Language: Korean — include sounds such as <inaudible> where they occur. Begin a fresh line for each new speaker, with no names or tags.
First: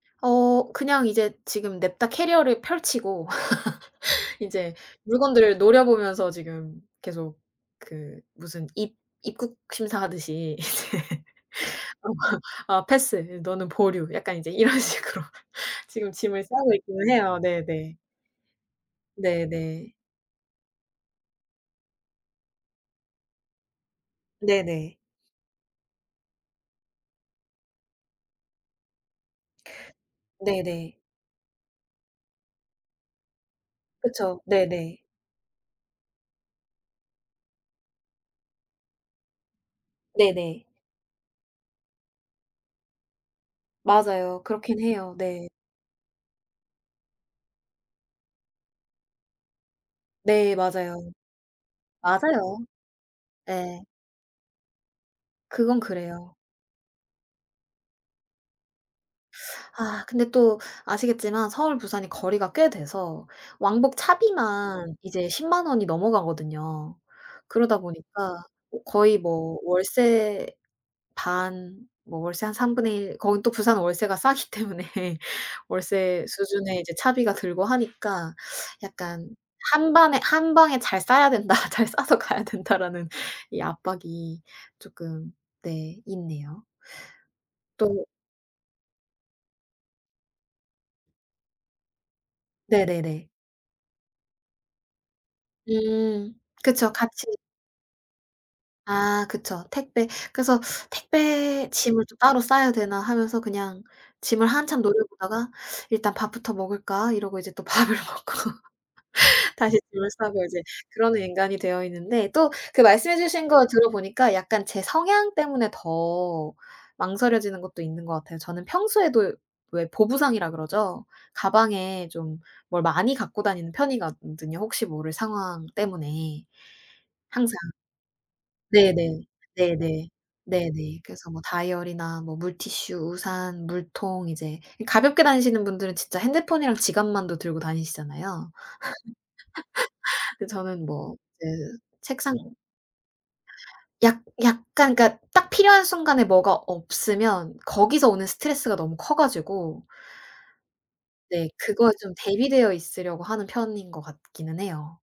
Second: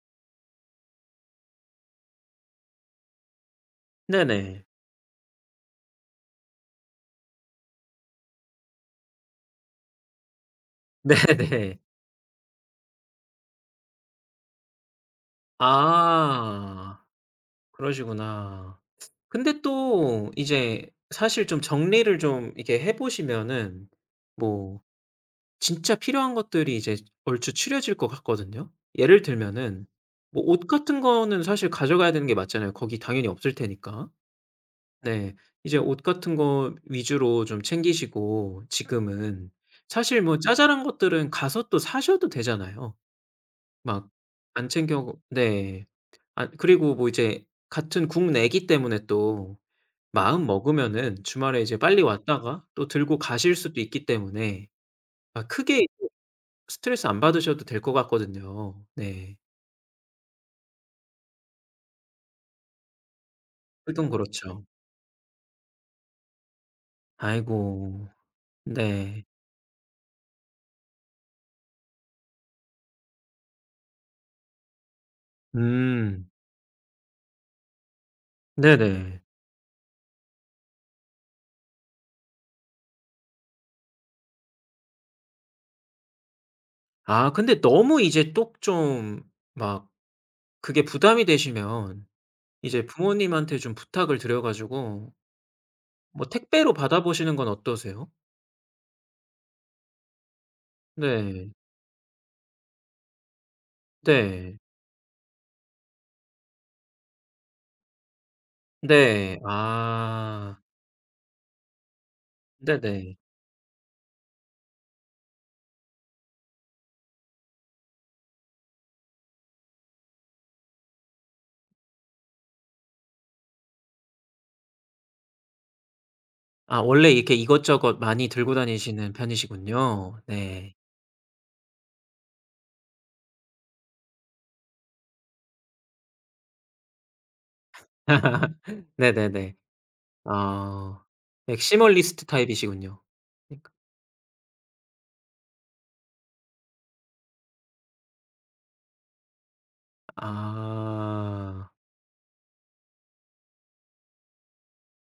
어 그냥 이제 지금 냅다 캐리어를 펼치고 <laughs>
네네.
인제 물건들을 노려보면서 지금 계속 그 무슨 입 입국 심사하듯이 이제
네 네.
어 아 "아 패스. 너는 보류." 약간 이제 이런 식으로 지금 짐을 싸고
아
있기는 해요. 네네.
그러시구나. 근데
네네.
또 이제 사실 좀 정리를 좀 이렇게 해 보시면은 뭐
네네.
진짜 필요한 것들이 이제 얼추 추려질 것 같거든요. 예를 들면은 뭐 옷
네네.
같은 거는 사실 가져가야 되는 게 맞잖아요 거기 당연히 없을 테니까.
그쵸. 네네.
네. 이제 옷 같은 거 위주로 좀 챙기시고 지금은 사실 뭐
네네.
자잘한 것들은 가서 또 사셔도 되잖아요 막
맞아요.
안
그렇긴
챙겨
해요.
오고
네.
네 아 그리고 뭐 이제 같은 국내기 때문에 또
네. 맞아요.
마음먹으면은 주말에 이제 빨리 왔다가
맞아요.
또 들고 가실 수도
예.
있기 때문에 막
그건
크게 예
그래요.
스트레스 안 받으셔도 될 것 같거든요. 네.
아 근데 또 아시겠지만 서울 부산이 거리가 꽤 돼서 왕복
일동 그렇죠.
차비만 이제 100,000 원이 넘어가거든요. 그러다
아이고.
보니까 거의
네.
뭐 월세 반 뭐 월세 한 1/3 거기 또 부산은 월세가 싸기 때문에
음.
월세 수준의 이제 차비가 들고 하니까
네네.
약간 '1 반에 1 방에 잘 싸야 된다. 잘 싸서 가야 된다.'라는 이 압박이 쪼끔 네 있네요.
아 근데 너무
또
이제 또 좀 막 그게 부담이 되시면 이제
네네네.
부모님한테 좀 부탁을 드려 가지고 뭐
음.
택배로
그쵸.
받아
같이
보시는 건 어떠세요?
아 그쵸. 택배 그래서
네.
'택배 짐을 좀 따로 싸야 되나?' 하면서 그냥 짐을
네.
한참 노려보다가 '일단 밥부터 먹을까?' 이러고 이제 또 밥을 먹고
네.
<laughs> 다시 짐을 싸고
아.
이제 그러는 인간이 되어 있는데 또 그 말씀해
네네.
주신 거 들어 보니까 약간 제 성향 때문에 더 망설여지는 것도 있는 것 같아요. 저는 평소에도 왜 보부상이라 그러죠. 가방에 좀 뭘 많이 갖고 다니는 편이거든요 혹시 모를 상황 때문에
아 원래 이렇게
항상.
이것저것 많이 들고 다니시는
네네. 네네.
편이시군요. 네.
네네. 그래서 뭐 다이어리나 뭐 물티슈, 우산, 물통 이제 이 가볍게 다니시는 분들은 진짜 핸드폰이랑 지갑만도 들고 다니시잖아요.
<laughs> 네네네.
<laughs> 그 저는
아
뭐 이제
맥시멀리스트
책상
타입이시군요 그니까.
약 약간 그러니까 딱 필요한 순간에 뭐가 없으면 거기서 오는 스트레스가 너무 커 가지고 네
아.
그거에 좀 대비되어 있으려고 하는 편인 것 같기는 해요.